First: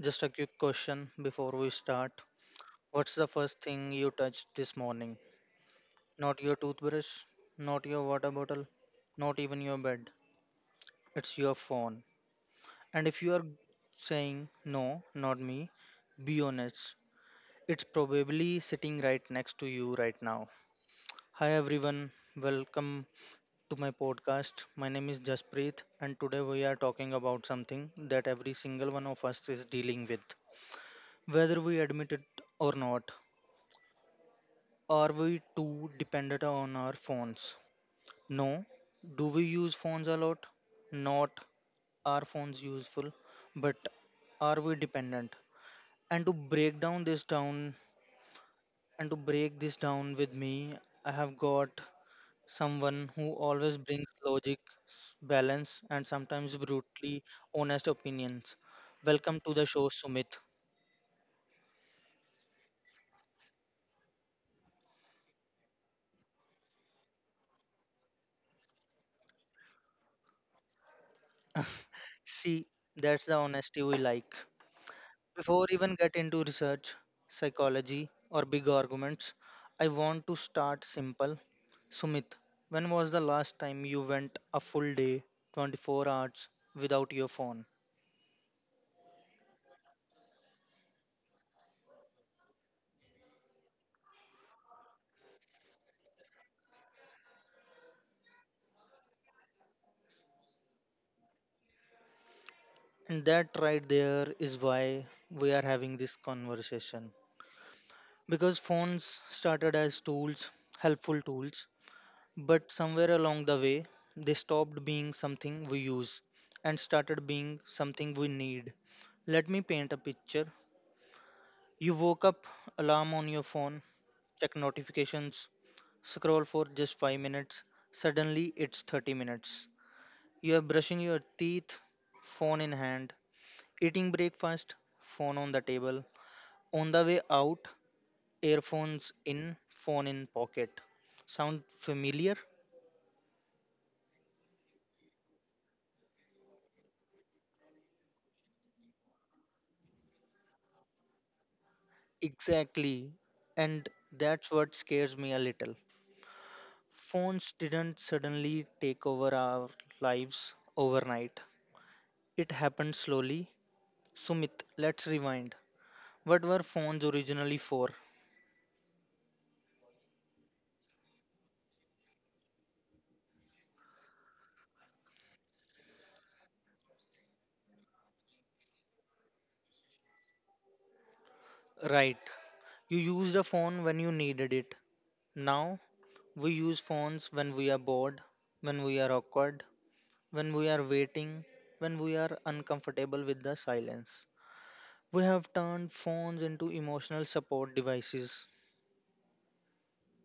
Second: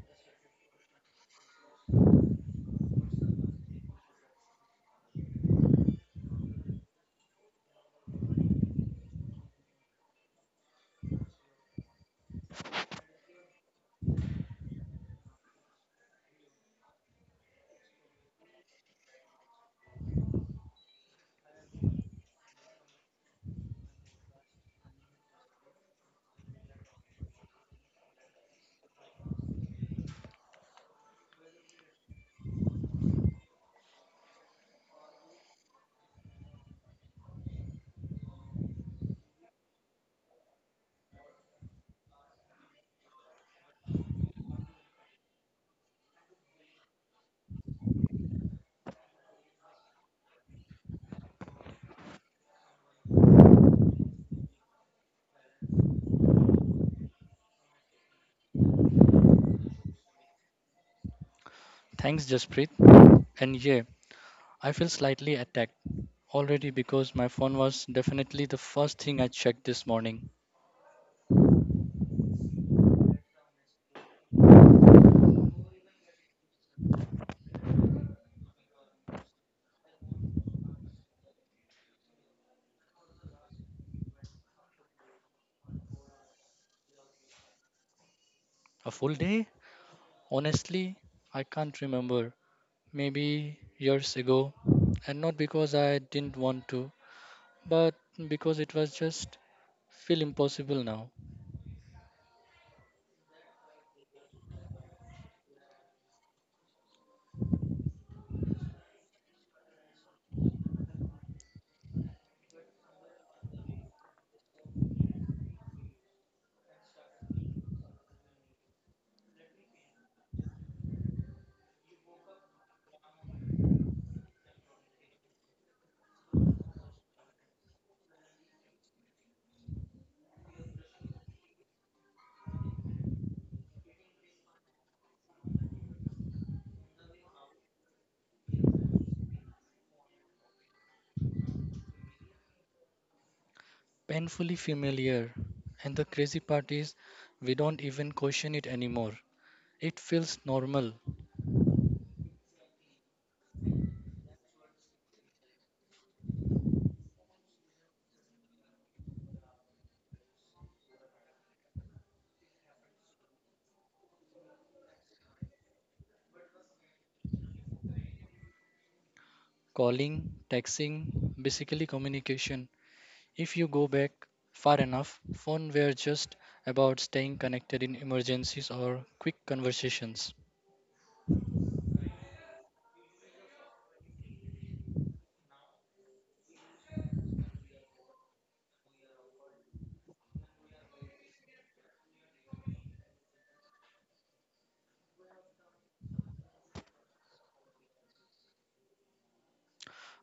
Just a quick question before we start. What's the first thing you touched this morning? Not your toothbrush, not your water bottle, not even your bed. It's your phone. And if you are saying no, not me, be honest. It's probably sitting right next to you right now. Hi everyone. Welcome to my podcast. My name is Jaspreet, and today we are talking about something that every single one of us is dealing with, whether we admit it or not. Are we too dependent on our phones? No. Do we use phones a lot? Not. Are phones useful? But are we dependent? And to break down this down and to break this down with me, I have got someone who always brings logic, balance, and sometimes brutally honest opinions. Welcome to the show, Sumit. Thanks, Jaspreet. And yeah, I feel slightly attacked already because my phone was definitely the first thing I checked this morning. See, that's the honesty we like. Before even get into research, psychology or big arguments, I want to start simple. Sumit, when was the last time you went a full day, 24 hours without your phone? A full day? Honestly, I can't remember. Maybe years ago. And not because I didn't want to, but because it was just feel impossible now. And that right there is why we are having this conversation. Because phones started as tools, helpful tools, but somewhere along the way, they stopped being something we use and started being something we need. Let me paint a picture. You woke up, alarm on your phone, check notifications, scroll for just 5 minutes, suddenly it's 30 minutes. You are brushing your teeth, phone in hand, eating breakfast, phone on the table, on the way out, earphones in, phone in pocket. Sound familiar? Painfully familiar. And the crazy part is, we don't even question it anymore. It feels normal. Exactly. And that's what scares me a little. Phones didn't suddenly take over our lives overnight. It happened slowly. Sumit, let's rewind. What were phones originally for? Calling, texting, basically communication. If you go back far enough, phones were just about staying connected in emergencies or quick conversations. Right. You used a phone when you needed it. Now, we use phones when we are bored, when we are awkward, when we are waiting, when we are uncomfortable with the silence. We have turned phones into emotional support devices.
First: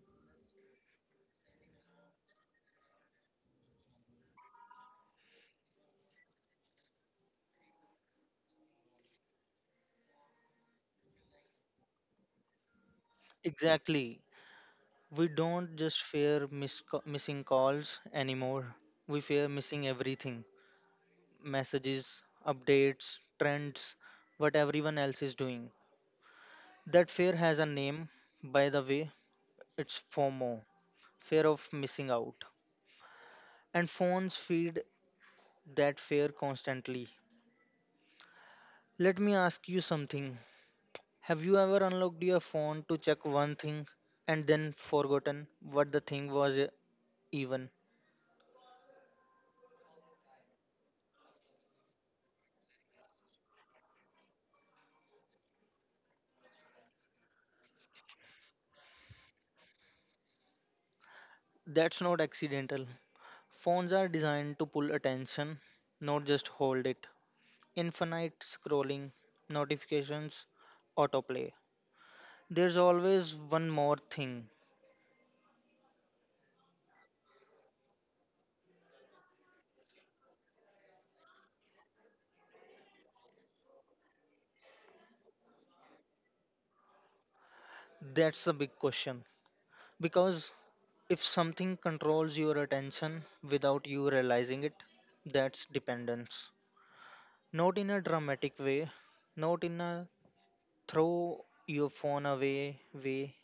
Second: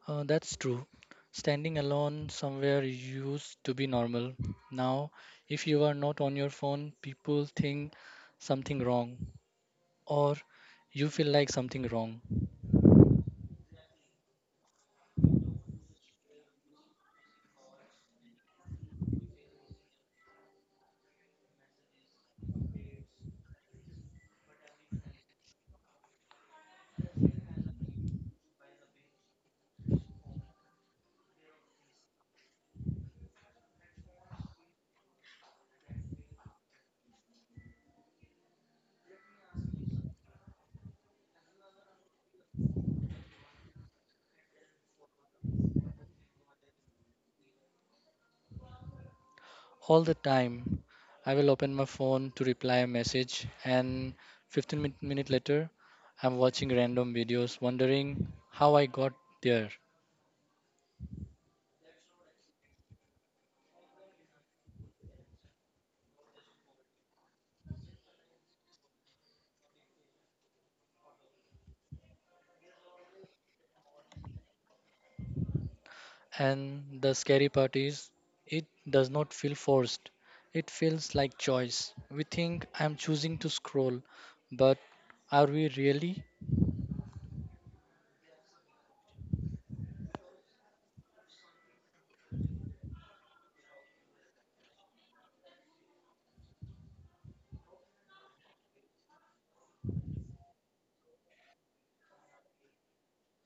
That's true. Standing alone somewhere used to be normal. Now, if you are not on your phone, people think something wrong or you feel like something wrong. Exactly. We don't just fear missing calls anymore, we fear missing everything. Messages, updates, trends, what everyone else is doing. That fear has a name, by the way, it's FOMO, fear of missing out. And phones feed that fear constantly. Let me ask you something. Have you ever unlocked your phone to check one thing and then forgotten what the thing was even? All the time, I will open my phone to reply a message, and 15 minutes later, I'm watching random videos wondering how I got there. That's not accidental. Phones are designed to pull attention, not just hold it. Infinite scrolling, notifications, autoplay. There's always one more thing. And the scary part is, it does not feel forced. It feels like choice. We think I'm choosing to scroll, but are we really? That's the big question. Because if something controls your attention without you realizing it, that's dependence. Not in a dramatic way, not in a throw your phone away way,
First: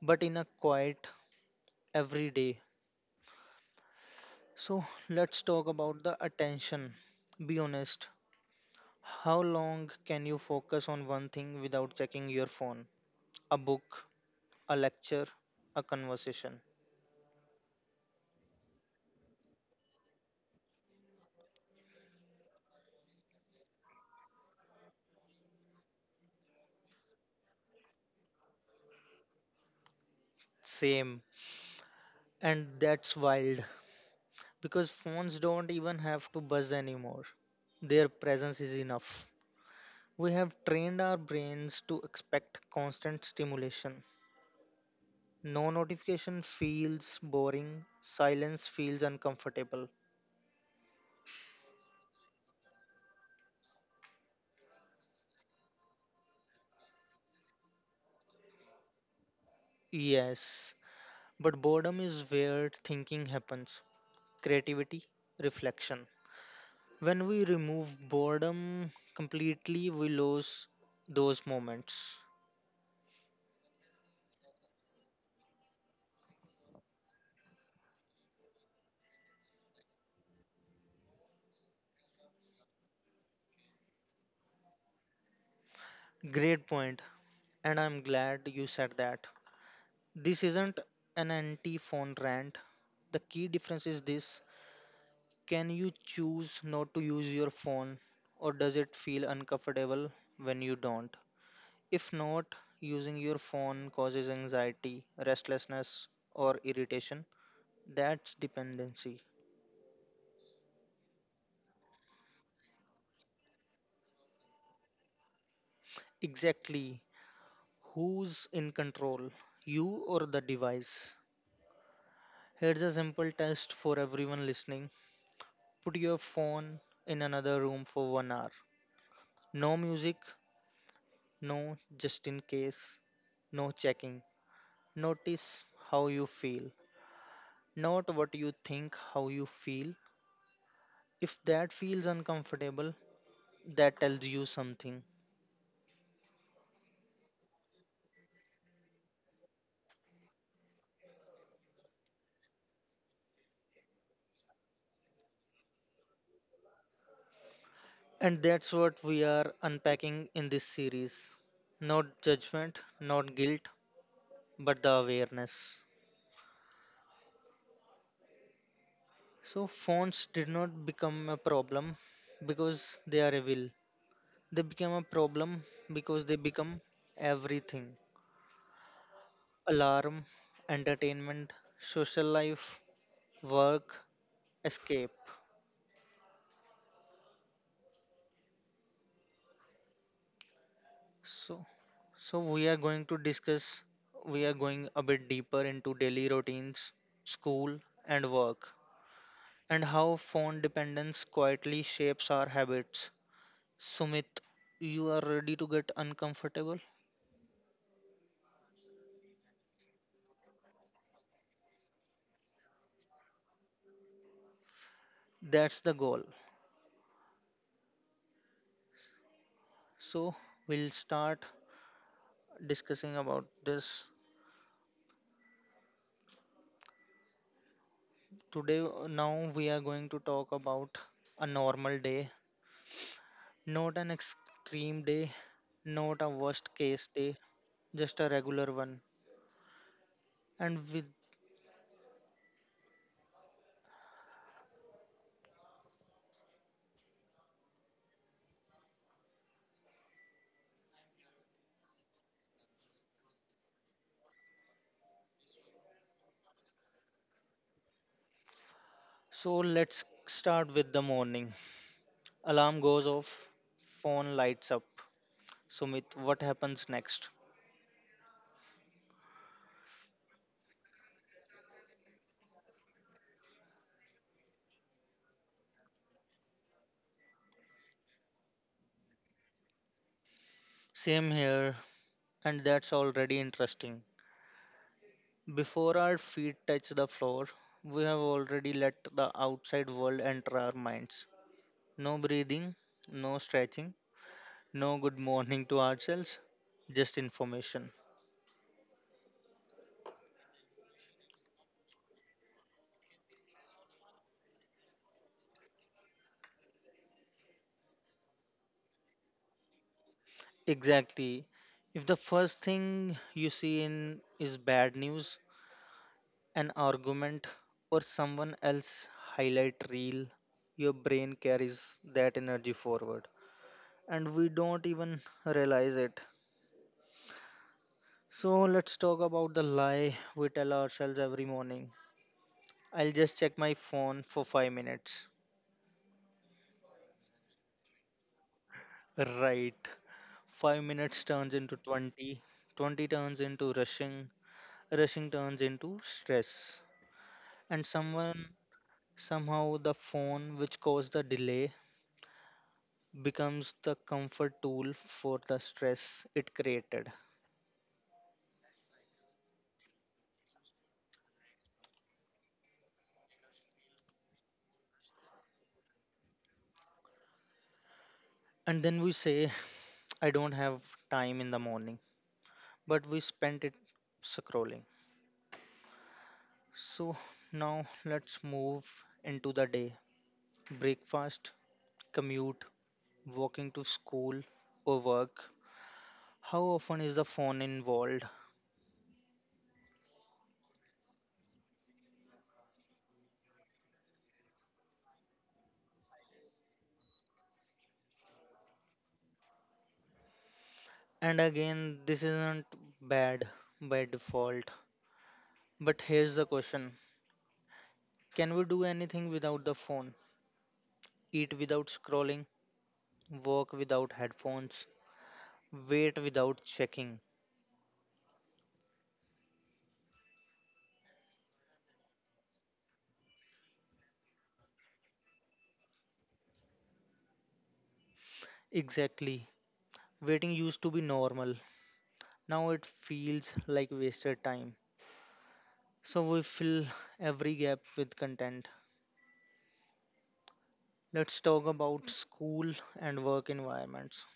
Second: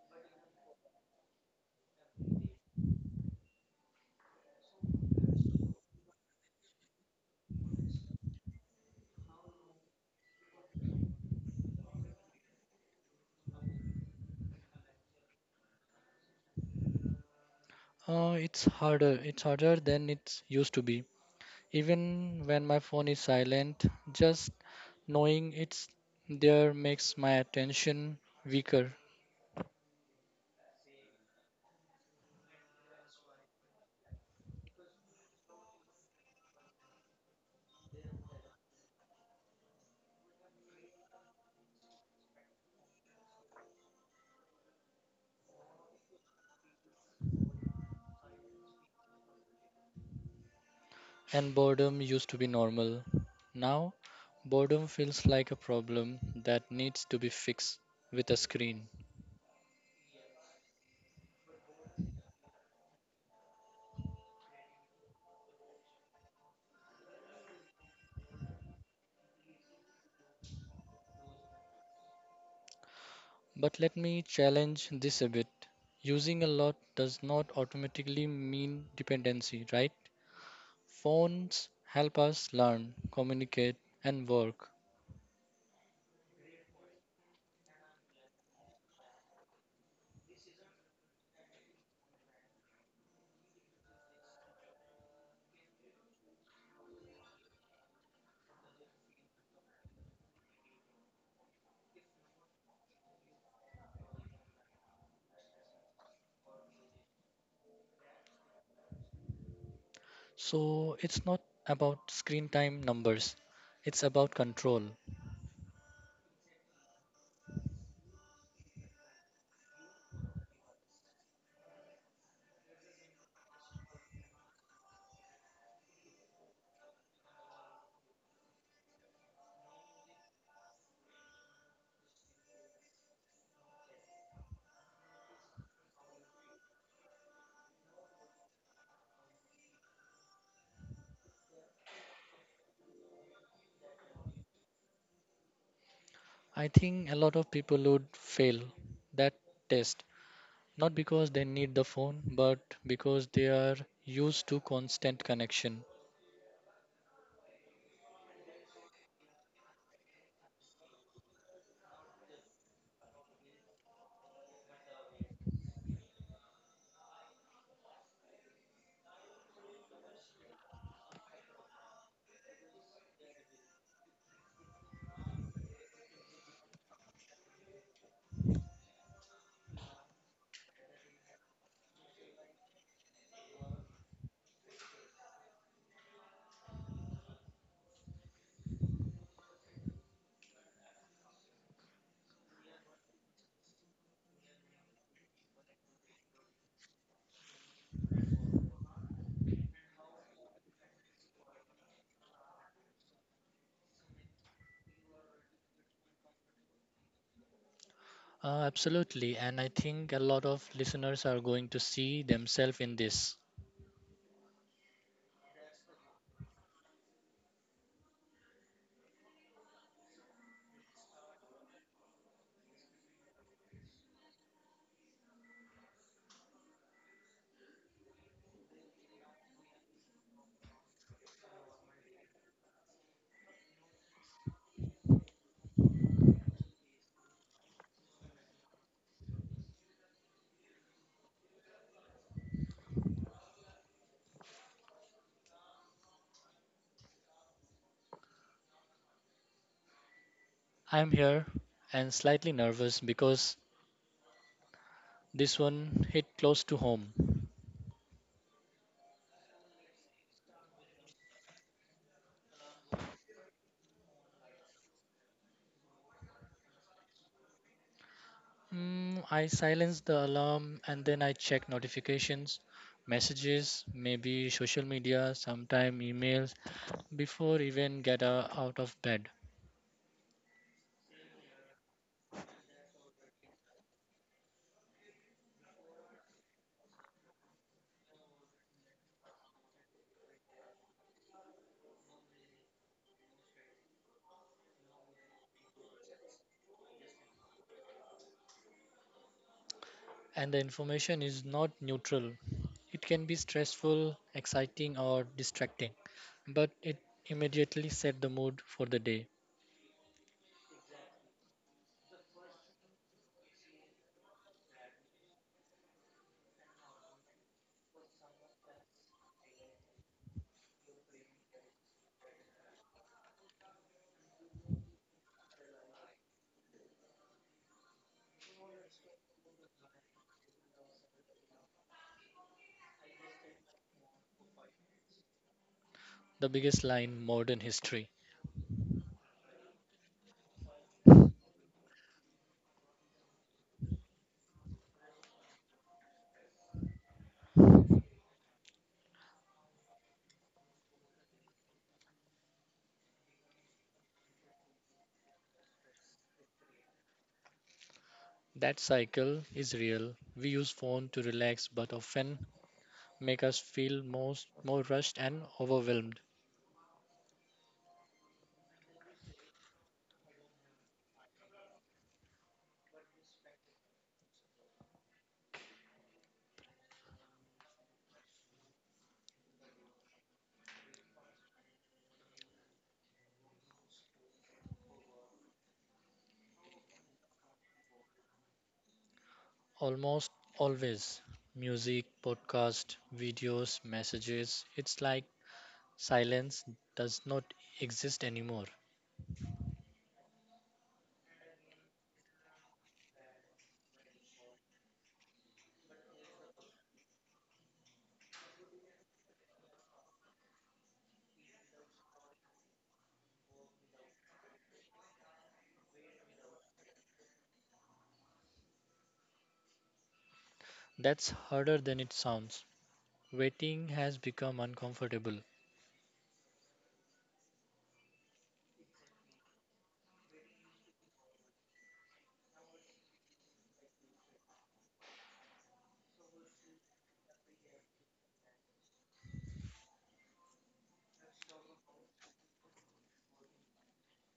but in a quiet, everyday. So let's talk about the attention. Be honest, how long can you focus on one thing without checking your phone? A book, a lecture, a conversation. It's harder. It's harder than it used to be. Even when my phone is silent, just knowing it's there makes my attention weaker. Same. And that's wild because phones don't even have to buzz anymore. Their presence is enough. We have trained our brains to expect constant stimulation. No notification feels boring, silence feels uncomfortable. And boredom used to be normal. Now, boredom feels like a problem that needs to be fixed with a screen. Yes, but boredom is where thinking happens, creativity, reflection. When we remove boredom completely, we lose those moments. But let me challenge this a bit. Using a lot does not automatically mean dependency, right? Phones help us learn, communicate, and work. Great point, and I'm glad you said that. This isn't an anti phone rant. The key difference is this, can you choose not to use your phone, or does it feel uncomfortable when you don't? If not, using your phone causes anxiety, restlessness, or irritation. That's dependency. So it's not about screen time numbers, it's about control. Exactly. Who's in control, you or the device? Here's a simple test for everyone listening. Put your phone in another room for 1 hour. No music, no just in case, no checking. Notice how you feel, not what you think, how you feel. If that feels uncomfortable, that tells you something. I think a lot of people would fail that test, not because they need the phone, but because they are used to constant connection. And that's what we are unpacking in this series. Not judgment, not guilt, but the awareness. So phones did not become a problem because they are evil. They became a problem because they become everything. Alarm, entertainment, social life, work, escape. So so we are going a bit deeper into daily routines, school and work, and how phone dependence quietly shapes our habits. Sumit, you are ready to get uncomfortable? Absolutely, and I think a lot of listeners are going to see themselves in this. That's the goal. So we'll start discussing about this. Today now we are going to talk about a normal day, not an extreme day, not a worst case day, just a regular one. And with I'm here and slightly nervous because this one hit close to home. So let's start with the morning. Alarm goes off, phone lights up. Sumit, what happens next? Mm, I silenced the alarm and then I checked notifications, messages, maybe social media, sometime emails before even get out of bed. Same here, and that's already interesting. Before our feet touch the floor, we have already let the outside world enter our minds. No breathing, no stretching, no good morning to ourselves, just information. And the information is not neutral. It can be stressful, exciting or distracting, but it immediately set the mood for the day. Exactly. If the first thing you see in is bad news, an argument, or someone else highlight reel, your brain carries that energy forward, and we don't even realize it. So let's talk about the lie we tell ourselves every morning. I'll just check my phone for 5 minutes. The biggest lie in modern history. Right. 5 minutes turns into 20. 20 turns into rushing. Rushing turns into stress. And someone, somehow, the phone which caused the delay becomes the comfort tool for the stress it created. That cycle is real. We use phone to relax but often make us feel most more rushed and overwhelmed. And then we say, I don't have time in the morning. But we spent it scrolling. So now let's move into the day. Breakfast, commute, walking to school or work. How often is the phone involved? Almost always. Music, podcast, videos, messages. It's like silence does not exist anymore. And again, this isn't bad by default. But here's the question, can we do anything without the phone? Eat without scrolling, walk without headphones, wait without checking. That's harder than it sounds. Waiting has become uncomfortable. Exactly. Waiting used to be normal. Now it feels like wasted time. So we fill every gap with content. Let's talk about school and work environments.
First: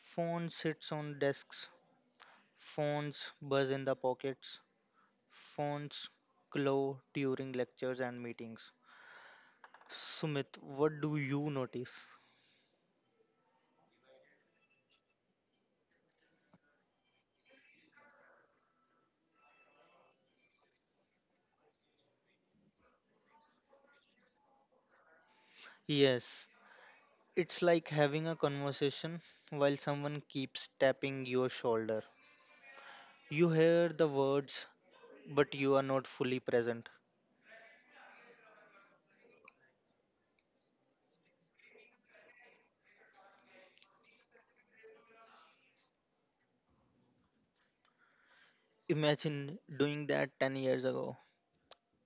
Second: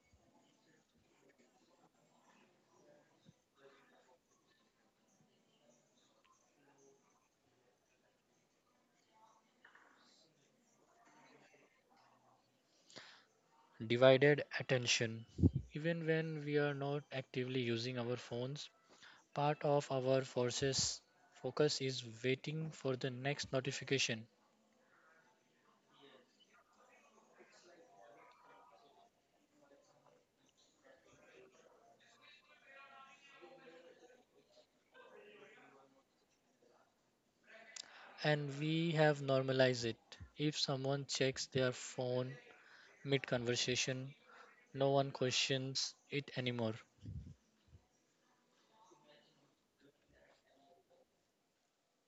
Phone sits on desks, phones buzz in the pockets, phones glow during lectures and meetings. Sumit, what do you notice? Divided attention. Even when we are not actively using our phones, part of our forces focus is waiting for the next notification, Yes, it's like having a conversation while someone keeps tapping your shoulder. You hear the words, but you are not fully present. and we have normalized it. If someone checks their phone mid conversation, no one questions it anymore. Imagine doing that 10 years ago.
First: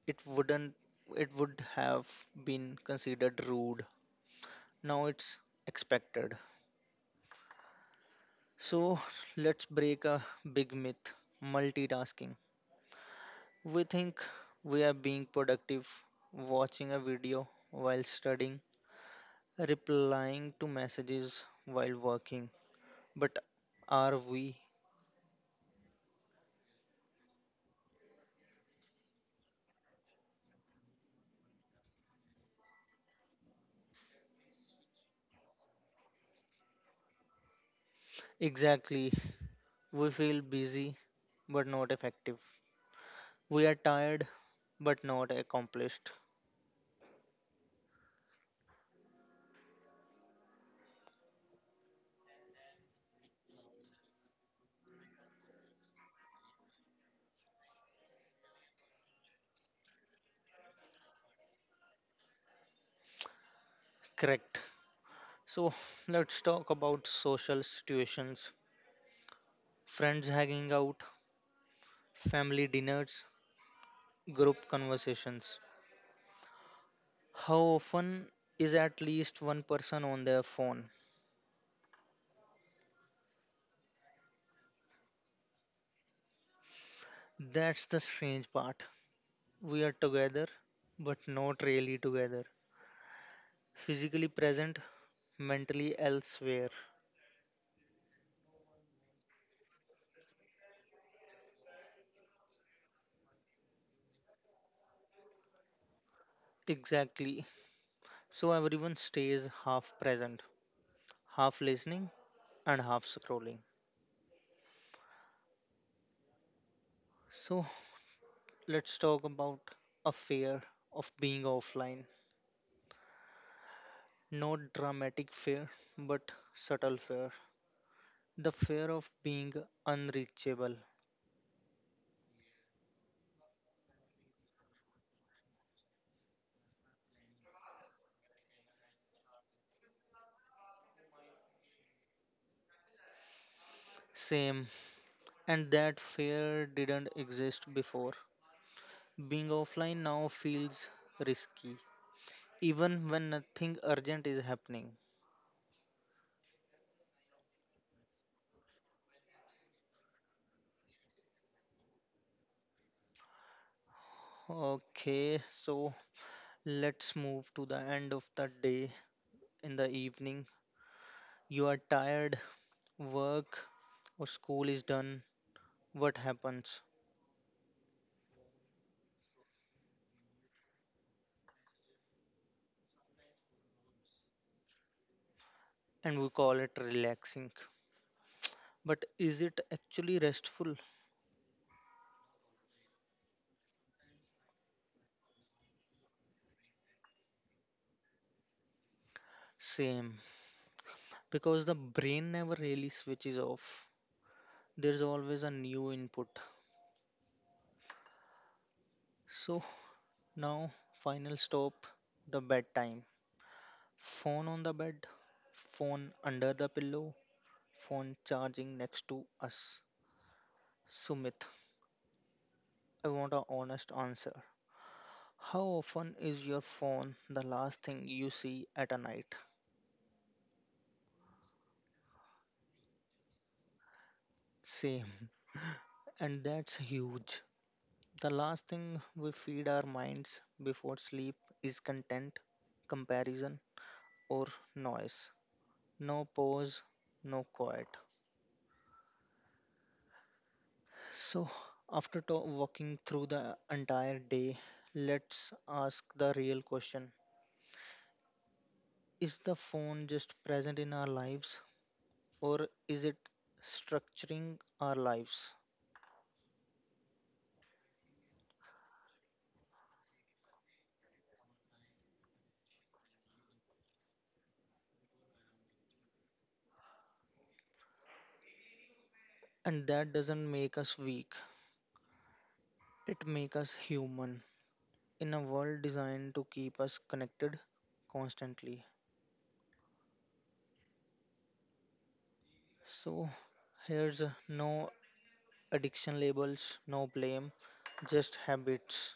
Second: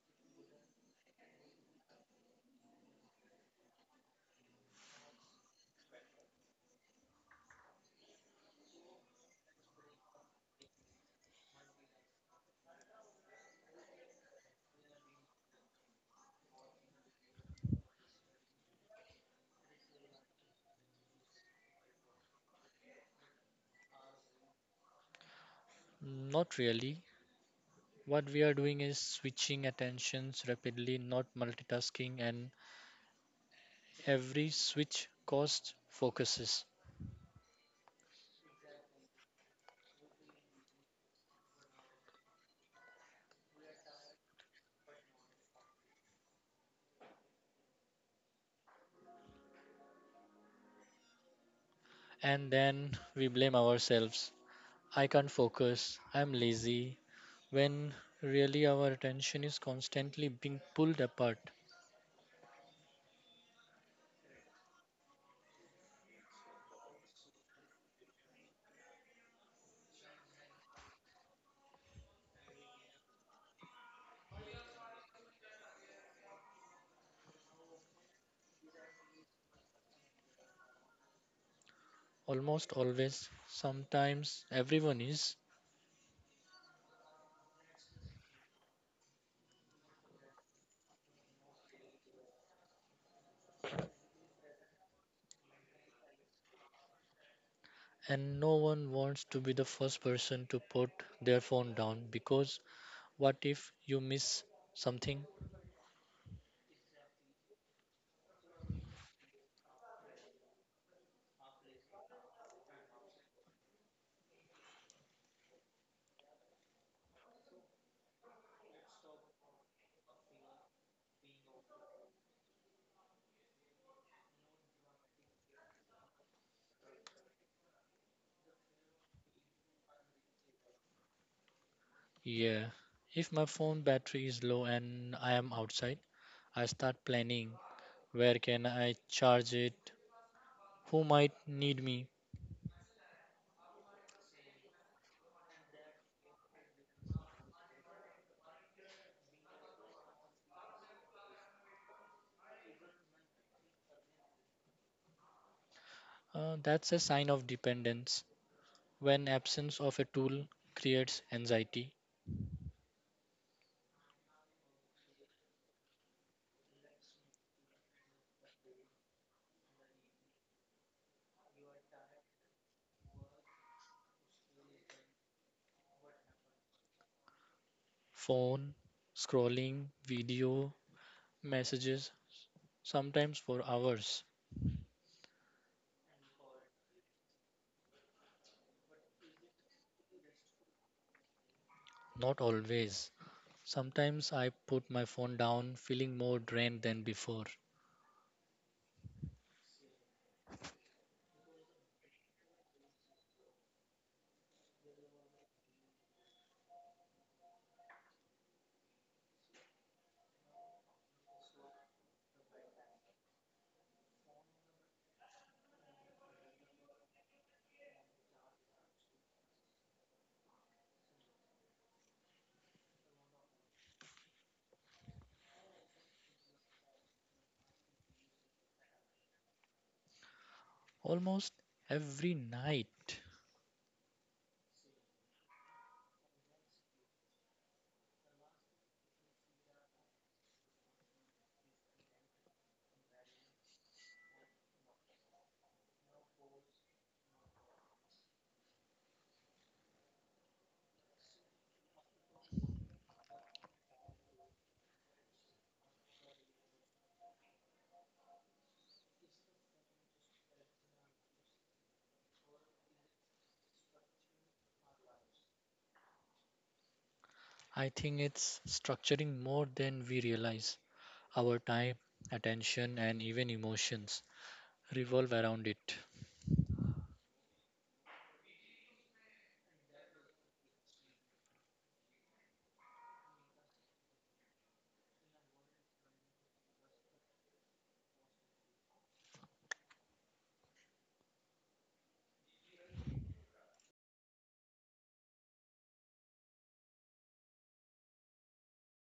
It wouldn't It would have been considered rude, now it's expected. So let's break a big myth, multitasking. We think we are being productive, watching a video while studying, replying to messages while working, but are we? Not really. What we are doing is switching attentions rapidly, not multitasking, and every switch costs focuses. Exactly, we feel busy but not effective, we are tired but not accomplished. And then we blame ourselves. I can't focus, I'm lazy, when really our attention is constantly being pulled apart. Correct. So let's talk about social situations, friends hanging out, family dinners, group conversations. How often is at least one person on their phone? Almost always, sometimes everyone is, That's the strange part. We are together, but not really together. Physically present, mentally elsewhere. and no one wants to be the first person to put their phone down because what if you miss something? Exactly. So everyone stays half present, half listening, and half scrolling. So let's talk about a fear of being offline. Not dramatic fear, but subtle fear. The fear of being unreachable. Yeah. If my phone battery is low and I am outside, I start planning where can I charge it? Who might need me? Same. And that fear didn't exist before. Being offline now feels risky, even when nothing urgent is happening. That's a sign of dependence when absence of a tool creates anxiety Okay, so let's move to the end of the day, in the evening. You are tired, work or school is done. What happens? phone, scrolling, video, messages, sometimes for hours, And we call it relaxing. But is it actually restful? not always. Sometimes I put my phone down feeling more drained than before. Same, because the brain never really switches off. There's always a new input. So now, final stop, the bedtime. Phone on the bed, phone under the pillow, phone charging next to us. Sumit, I want an honest answer. How often is your phone the last thing you see at a night? Almost every night. Same, and that's huge. The last thing we feed our minds before sleep is content, comparison, or noise. No pause, no quiet. So, after walking through the entire day, let's ask the real question, is the phone just present in our lives, or is it structuring our lives? I think it's structuring more than we realize. Our time, attention, and even emotions revolve around it. And that doesn't make us weak, it makes us human in a world designed to keep us connected constantly. So, here's no addiction labels, no blame, just habits.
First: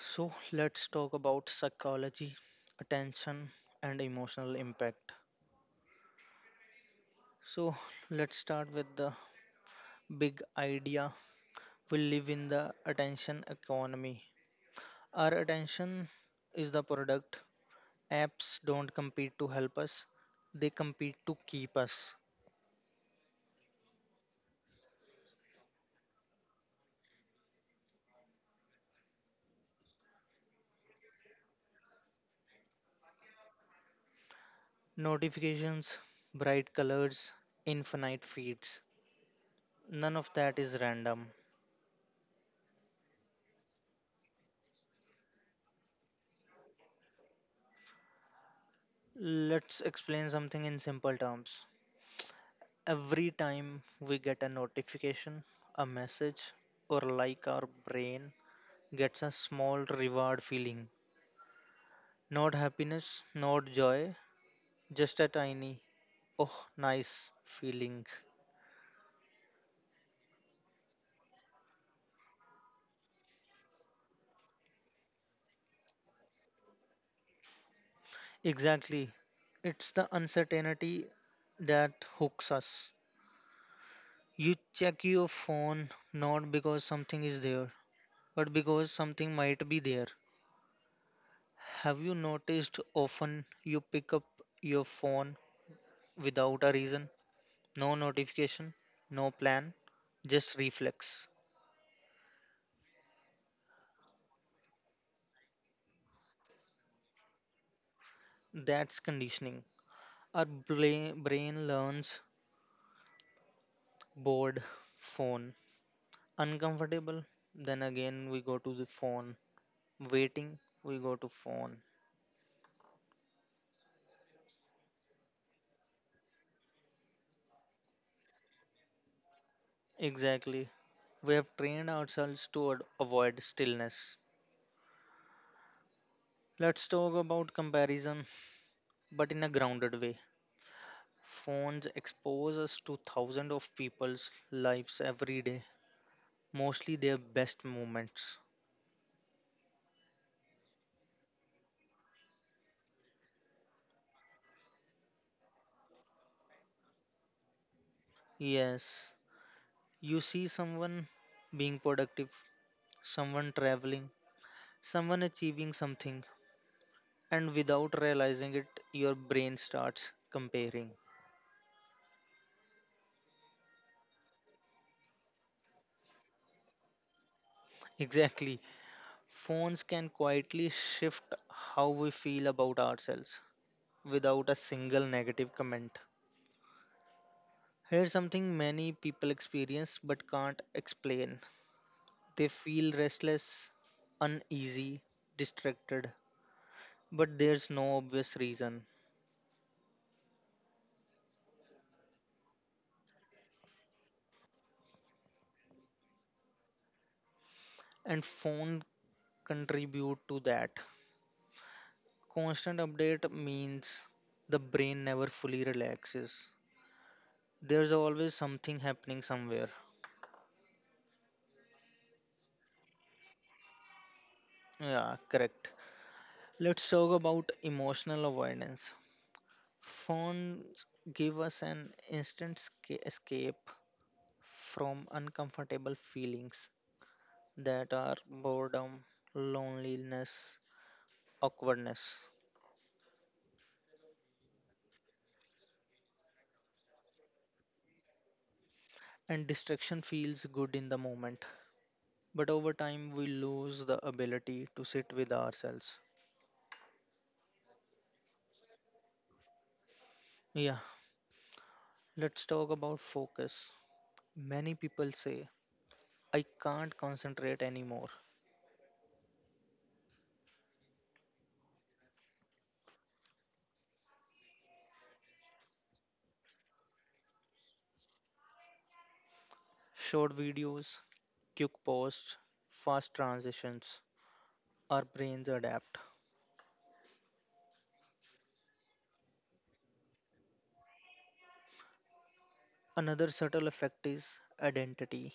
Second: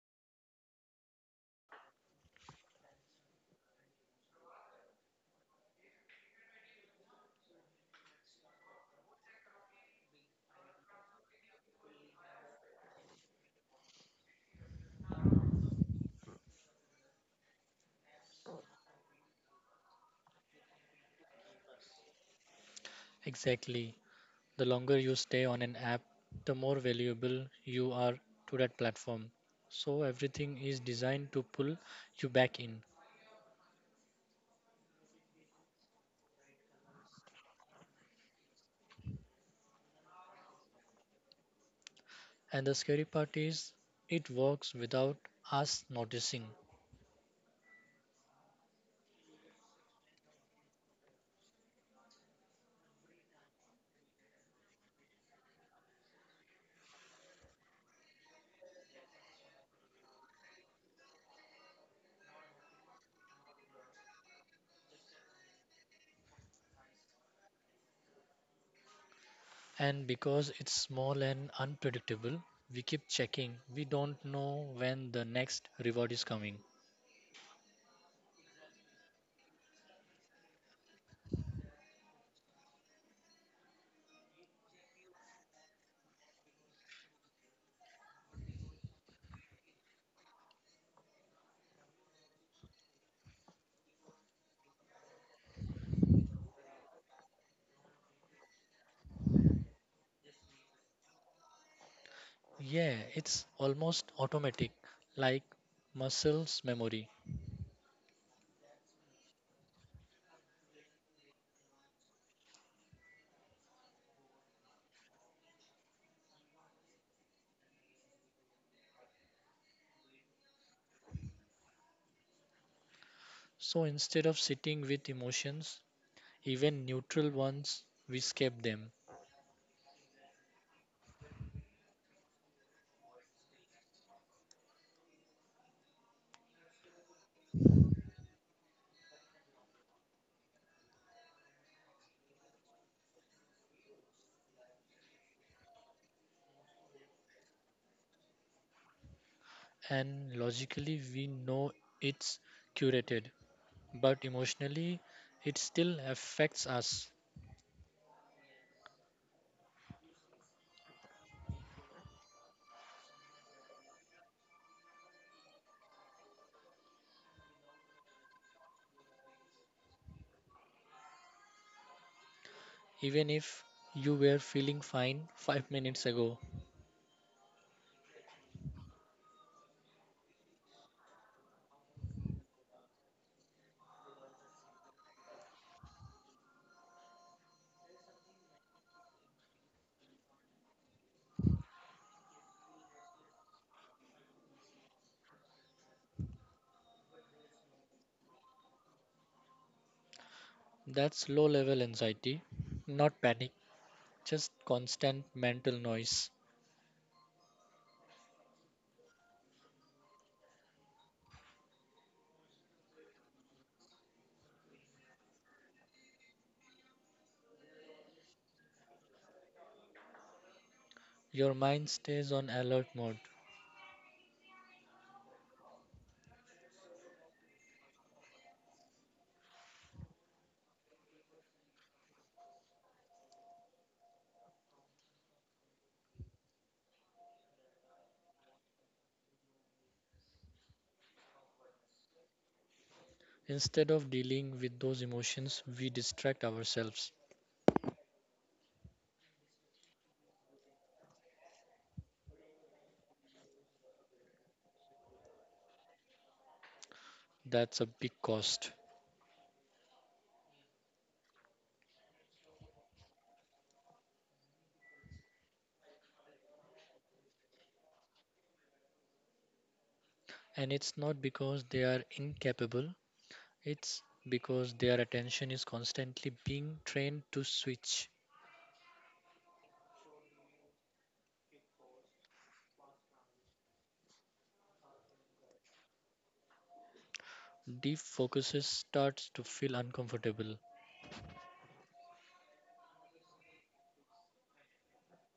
So let's talk about psychology, attention, and emotional impact. So let's start with the big idea. We live in the attention economy. Our attention is the product. Apps don't compete to help us, they compete to keep us. Exactly. The longer you stay on an app, the more valuable you are to that platform. So everything is designed to pull you back in. Notifications, bright colors, infinite feeds. None of that is random. And the scary part is it works without us noticing. Let's explain something in simple terms. Every time we get a notification, a message, or like, our brain gets a small reward feeling. Not happiness, not joy, just a tiny, oh, nice feeling. And because it's small and unpredictable, we keep checking. We don't know when the next reward is coming. Exactly. It's the uncertainty that hooks us. You check your phone not because something is there, but because something might be there. Have you noticed often you pick up your phone without a reason? No notification, no plan, just reflex. Yeah, it's almost automatic, like muscles memory. That's conditioning. Our brain learns bored, phone, uncomfortable, then again we go to the phone, waiting, we go to phone. So instead of sitting with emotions, even neutral ones, we escape them. Exactly. We have trained ourselves to avoid stillness. Let's talk about comparison, but in a grounded way. Phones expose us to thousands of people's lives every day, mostly their best moments. And logically we know it's curated, but emotionally it still affects us, Yes, you see someone being productive, someone traveling, someone achieving something, and without realizing it, your brain starts comparing. even if you were feeling fine 5 minutes ago. Exactly, phones can quietly shift how we feel about ourselves without a single negative comment. Here's something many people experience but can't explain. They feel restless, uneasy, distracted, but there's no obvious reason. That's low level anxiety, not panic, just constant mental noise. And phone contribute to that. Constant update means the brain never fully relaxes. There's always something happening somewhere. Your mind stays on alert mode. Yeah, correct. Let's talk about emotional avoidance. Phones give us an instant escape from uncomfortable feelings that are boredom, loneliness, awkwardness, Instead of dealing with those emotions, we distract ourselves. and distraction feels good in the moment. But over time, we lose the ability to sit with ourselves. That's a big cost. Yeah, let's talk about focus. Many people say, I can't concentrate anymore. And it's not because they are incapable, it's because their attention is constantly being trained to switch. Short videos, quick posts, fast transitions, our brains adapt. Deep focuses starts to feel uncomfortable, Another subtle effect is identity.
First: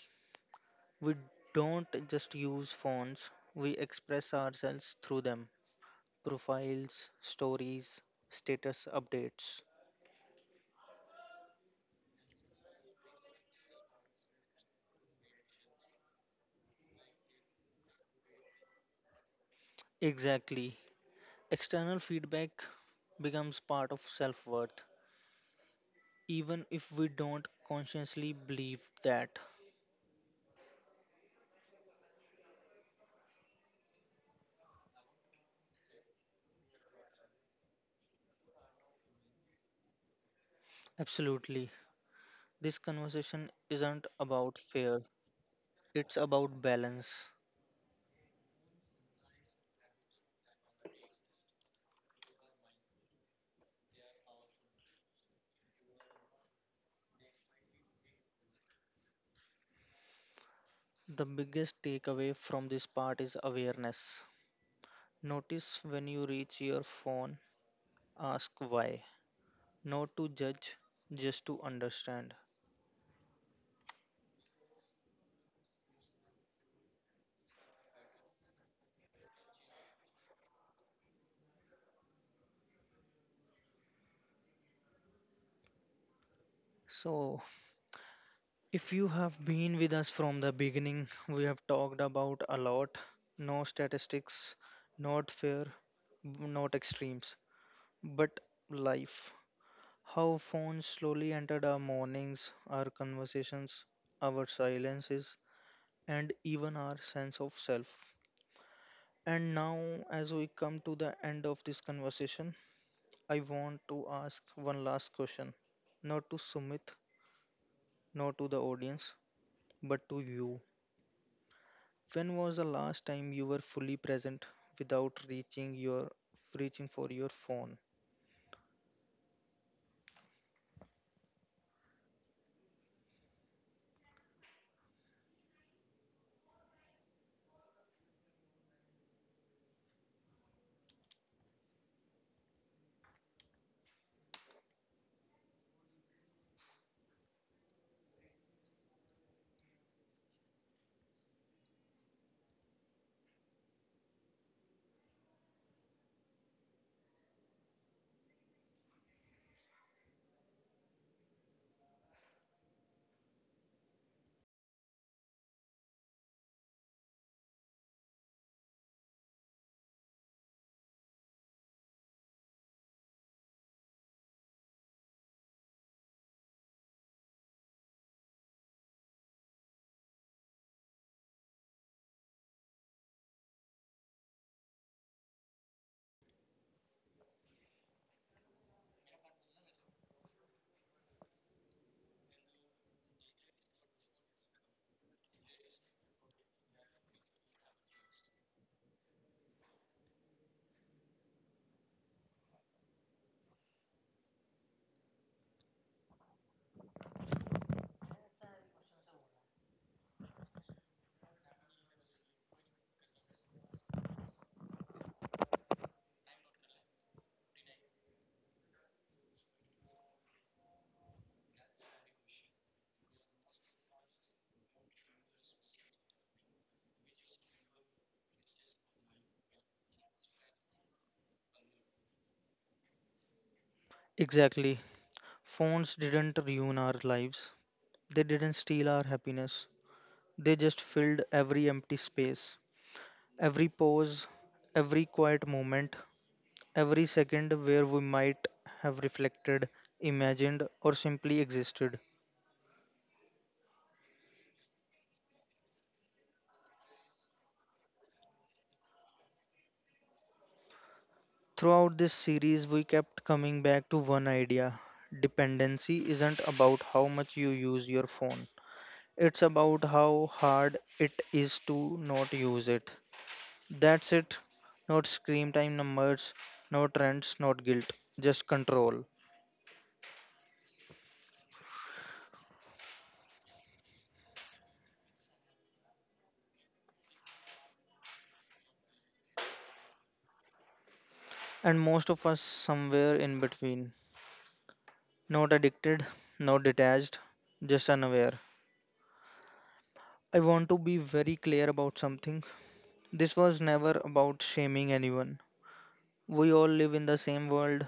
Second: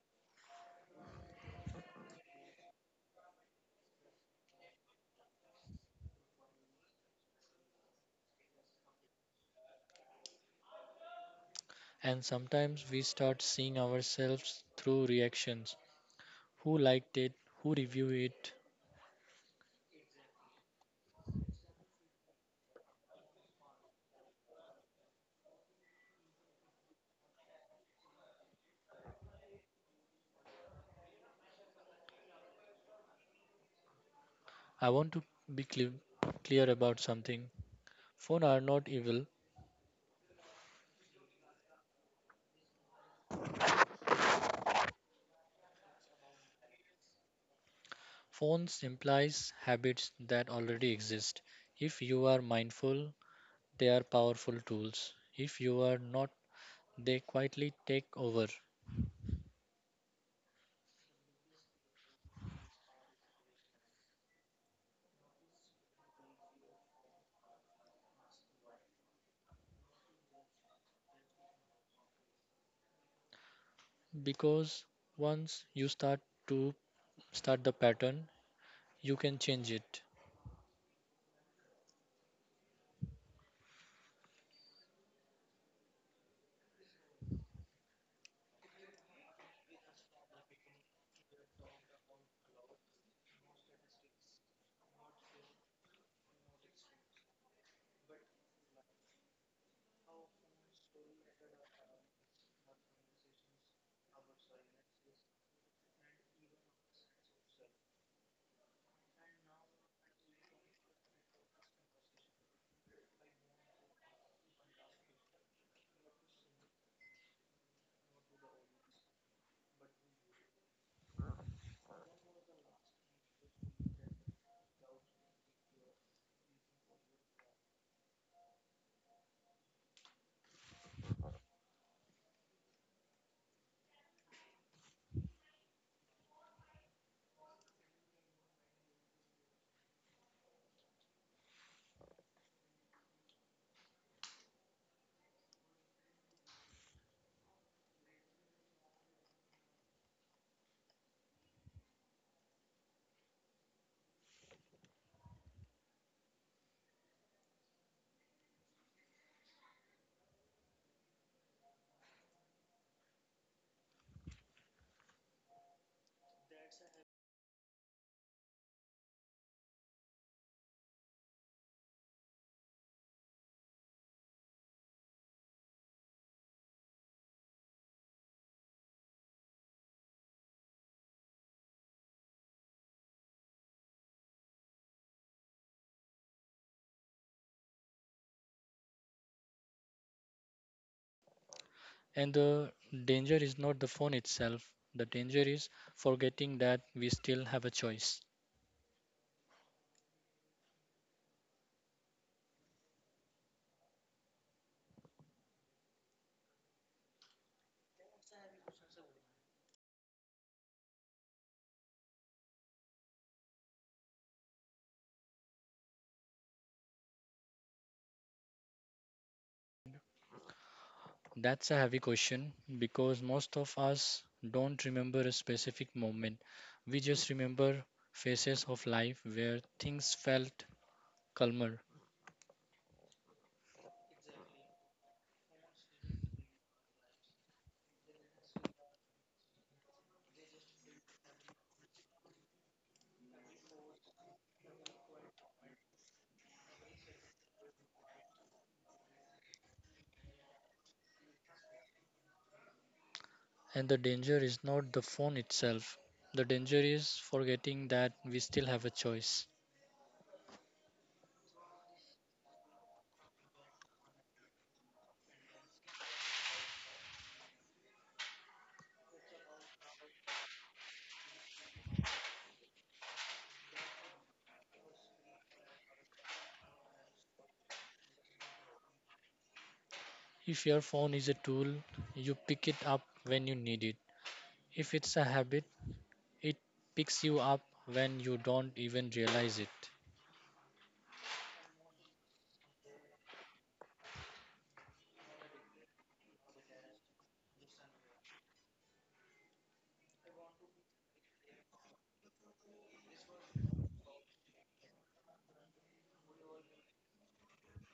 We don't just use phones, we express ourselves through them, profiles, stories, status updates. and sometimes we start seeing ourselves through reactions. Who liked it? Who reviewed it? Exactly. External feedback becomes part of self worth, even if we don't consciously believe that. I want to be clear about something. Phones are not evil. Absolutely. This conversation isn't about fear, it's about balance. Phones implies habits that already exist. If you are mindful, they are powerful tools. If you are not, they quietly take over. The biggest takeaway from this part is awareness. Notice when you reach your phone, ask why. Not to judge, just to understand. Because once you to start the pattern you can change it. So, if you have been with us from the beginning, we have talked about a lot. No statistics, not fair, not extremes, but life. How phones slowly entered our mornings, our conversations, our silences, and even our sense of self. And now, as we come to the end of this conversation, I want to ask one last question. Not to Sumit, not to the audience, but to you. When was the last time you were fully present without reaching for your phone? And the danger is not the phone itself, the danger is forgetting that we still have a choice. That's a heavy question because most of us don't remember a specific moment, we just remember phases of life where things felt calmer. Exactly. Phones didn't ruin our lives. They didn't steal our happiness. They just filled every empty space, every pause, every quiet moment, every second where we might have reflected, imagined, or simply existed. And the danger is not the phone itself, the danger is forgetting that we still have a choice. Throughout this series, we kept coming back to one idea. Dependency isn't about how much you use your phone, it's about how hard it is to not use it. That's it. Not screen time numbers, no trends, not guilt, just control. If your phone is a tool, you pick it up when you need it. If it's a habit, it picks you up when you don't even realize it. And most of us somewhere in between. Not addicted, not detached, just unaware. I want to be very clear about something. This was never about shaming anyone. We all live in the same world.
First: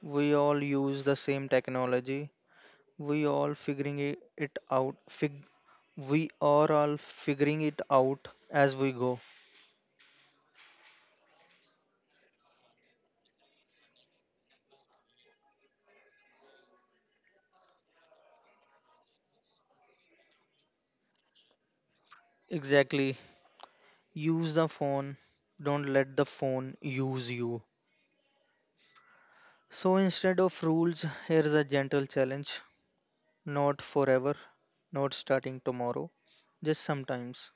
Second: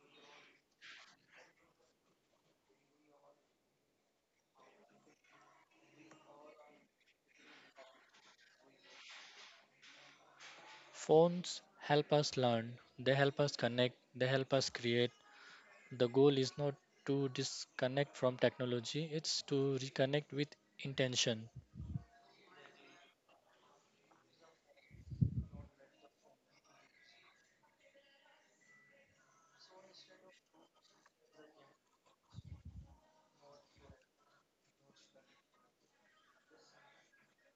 We all use the same technology. We all figuring i- it out. Fig- we are all figuring it out as we go. Phones help us learn, they help us connect, they help us create. The goal is not to disconnect from technology, it's to reconnect with intention. Exactly. Use the phone. Don't let the phone use you. So instead of rules, here's a gentle challenge. Not forever, not starting tomorrow, just sometimes.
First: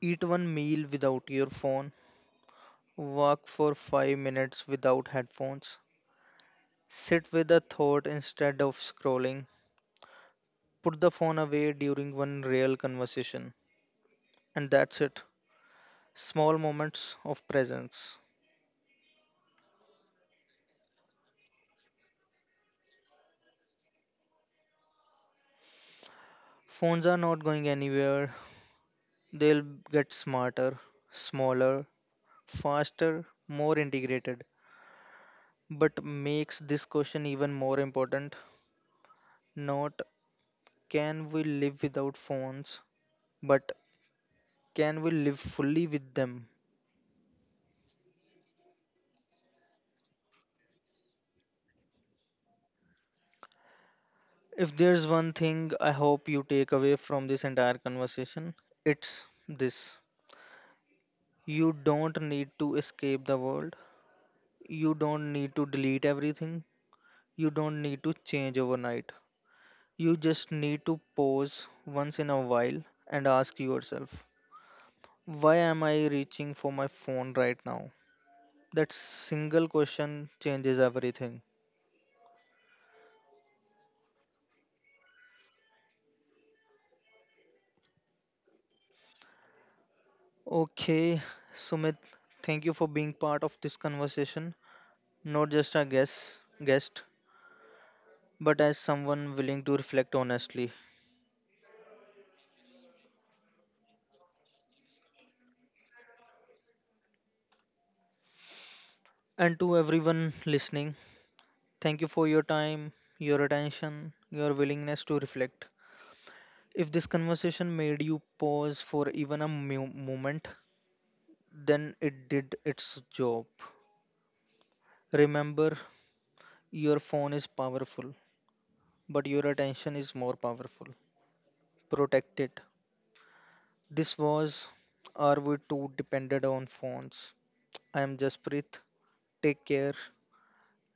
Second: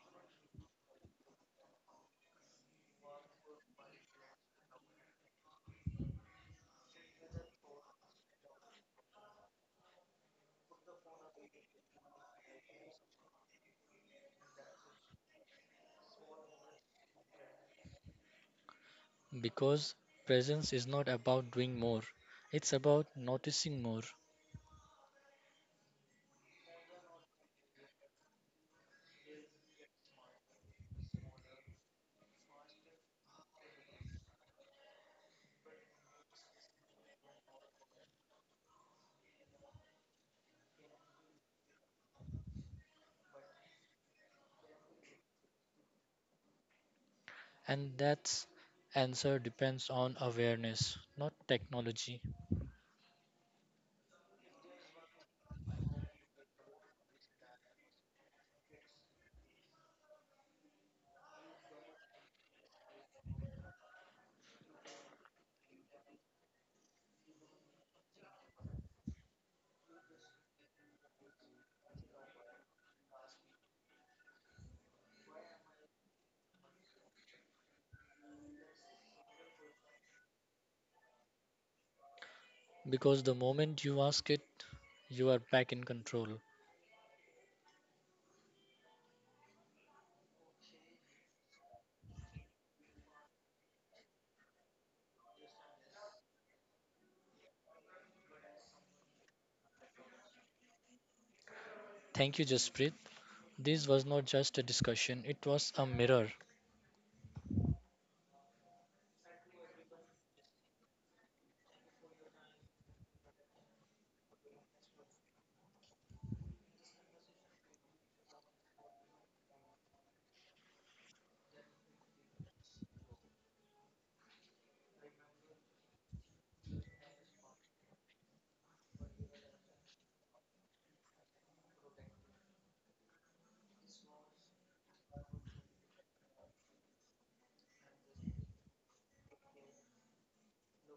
Eat one meal without your phone. Walk for 5 minutes without headphones. Sit with a thought instead of scrolling. Put the phone away during one real conversation. And that's it. Small moments of presence. Because presence is not about doing more, it's about noticing more. Phones are not going anywhere. They'll get smarter, smaller, faster, more integrated. But makes this question even more important. Not, can we live without phones, but can we live fully with them? And that's answer depends on awareness, not technology. If there's one thing I hope you take away from this entire conversation, it's this. You don't need to escape the world. You don't need to delete everything. You don't need to change overnight. You just need to pause once in a while and ask yourself, why am I reaching for my phone right now? That single question changes everything. Because the moment you ask it, you are back in control. Okay, Sumit, thank you for being part of this conversation, not just a guest, but as someone willing to reflect honestly. Thank you, Jasprit. This was not just a discussion, it was a mirror. And to everyone listening, thank you for your time, your attention, your willingness to reflect. If this conversation made you pause for even a moment, then it did its job. Remember, your phone is powerful, but your attention is more powerful. Protect it. This was Are We Too Dependent on Phones? I am Jasprit. Take care.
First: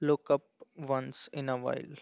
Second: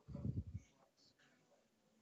Look up once in a while.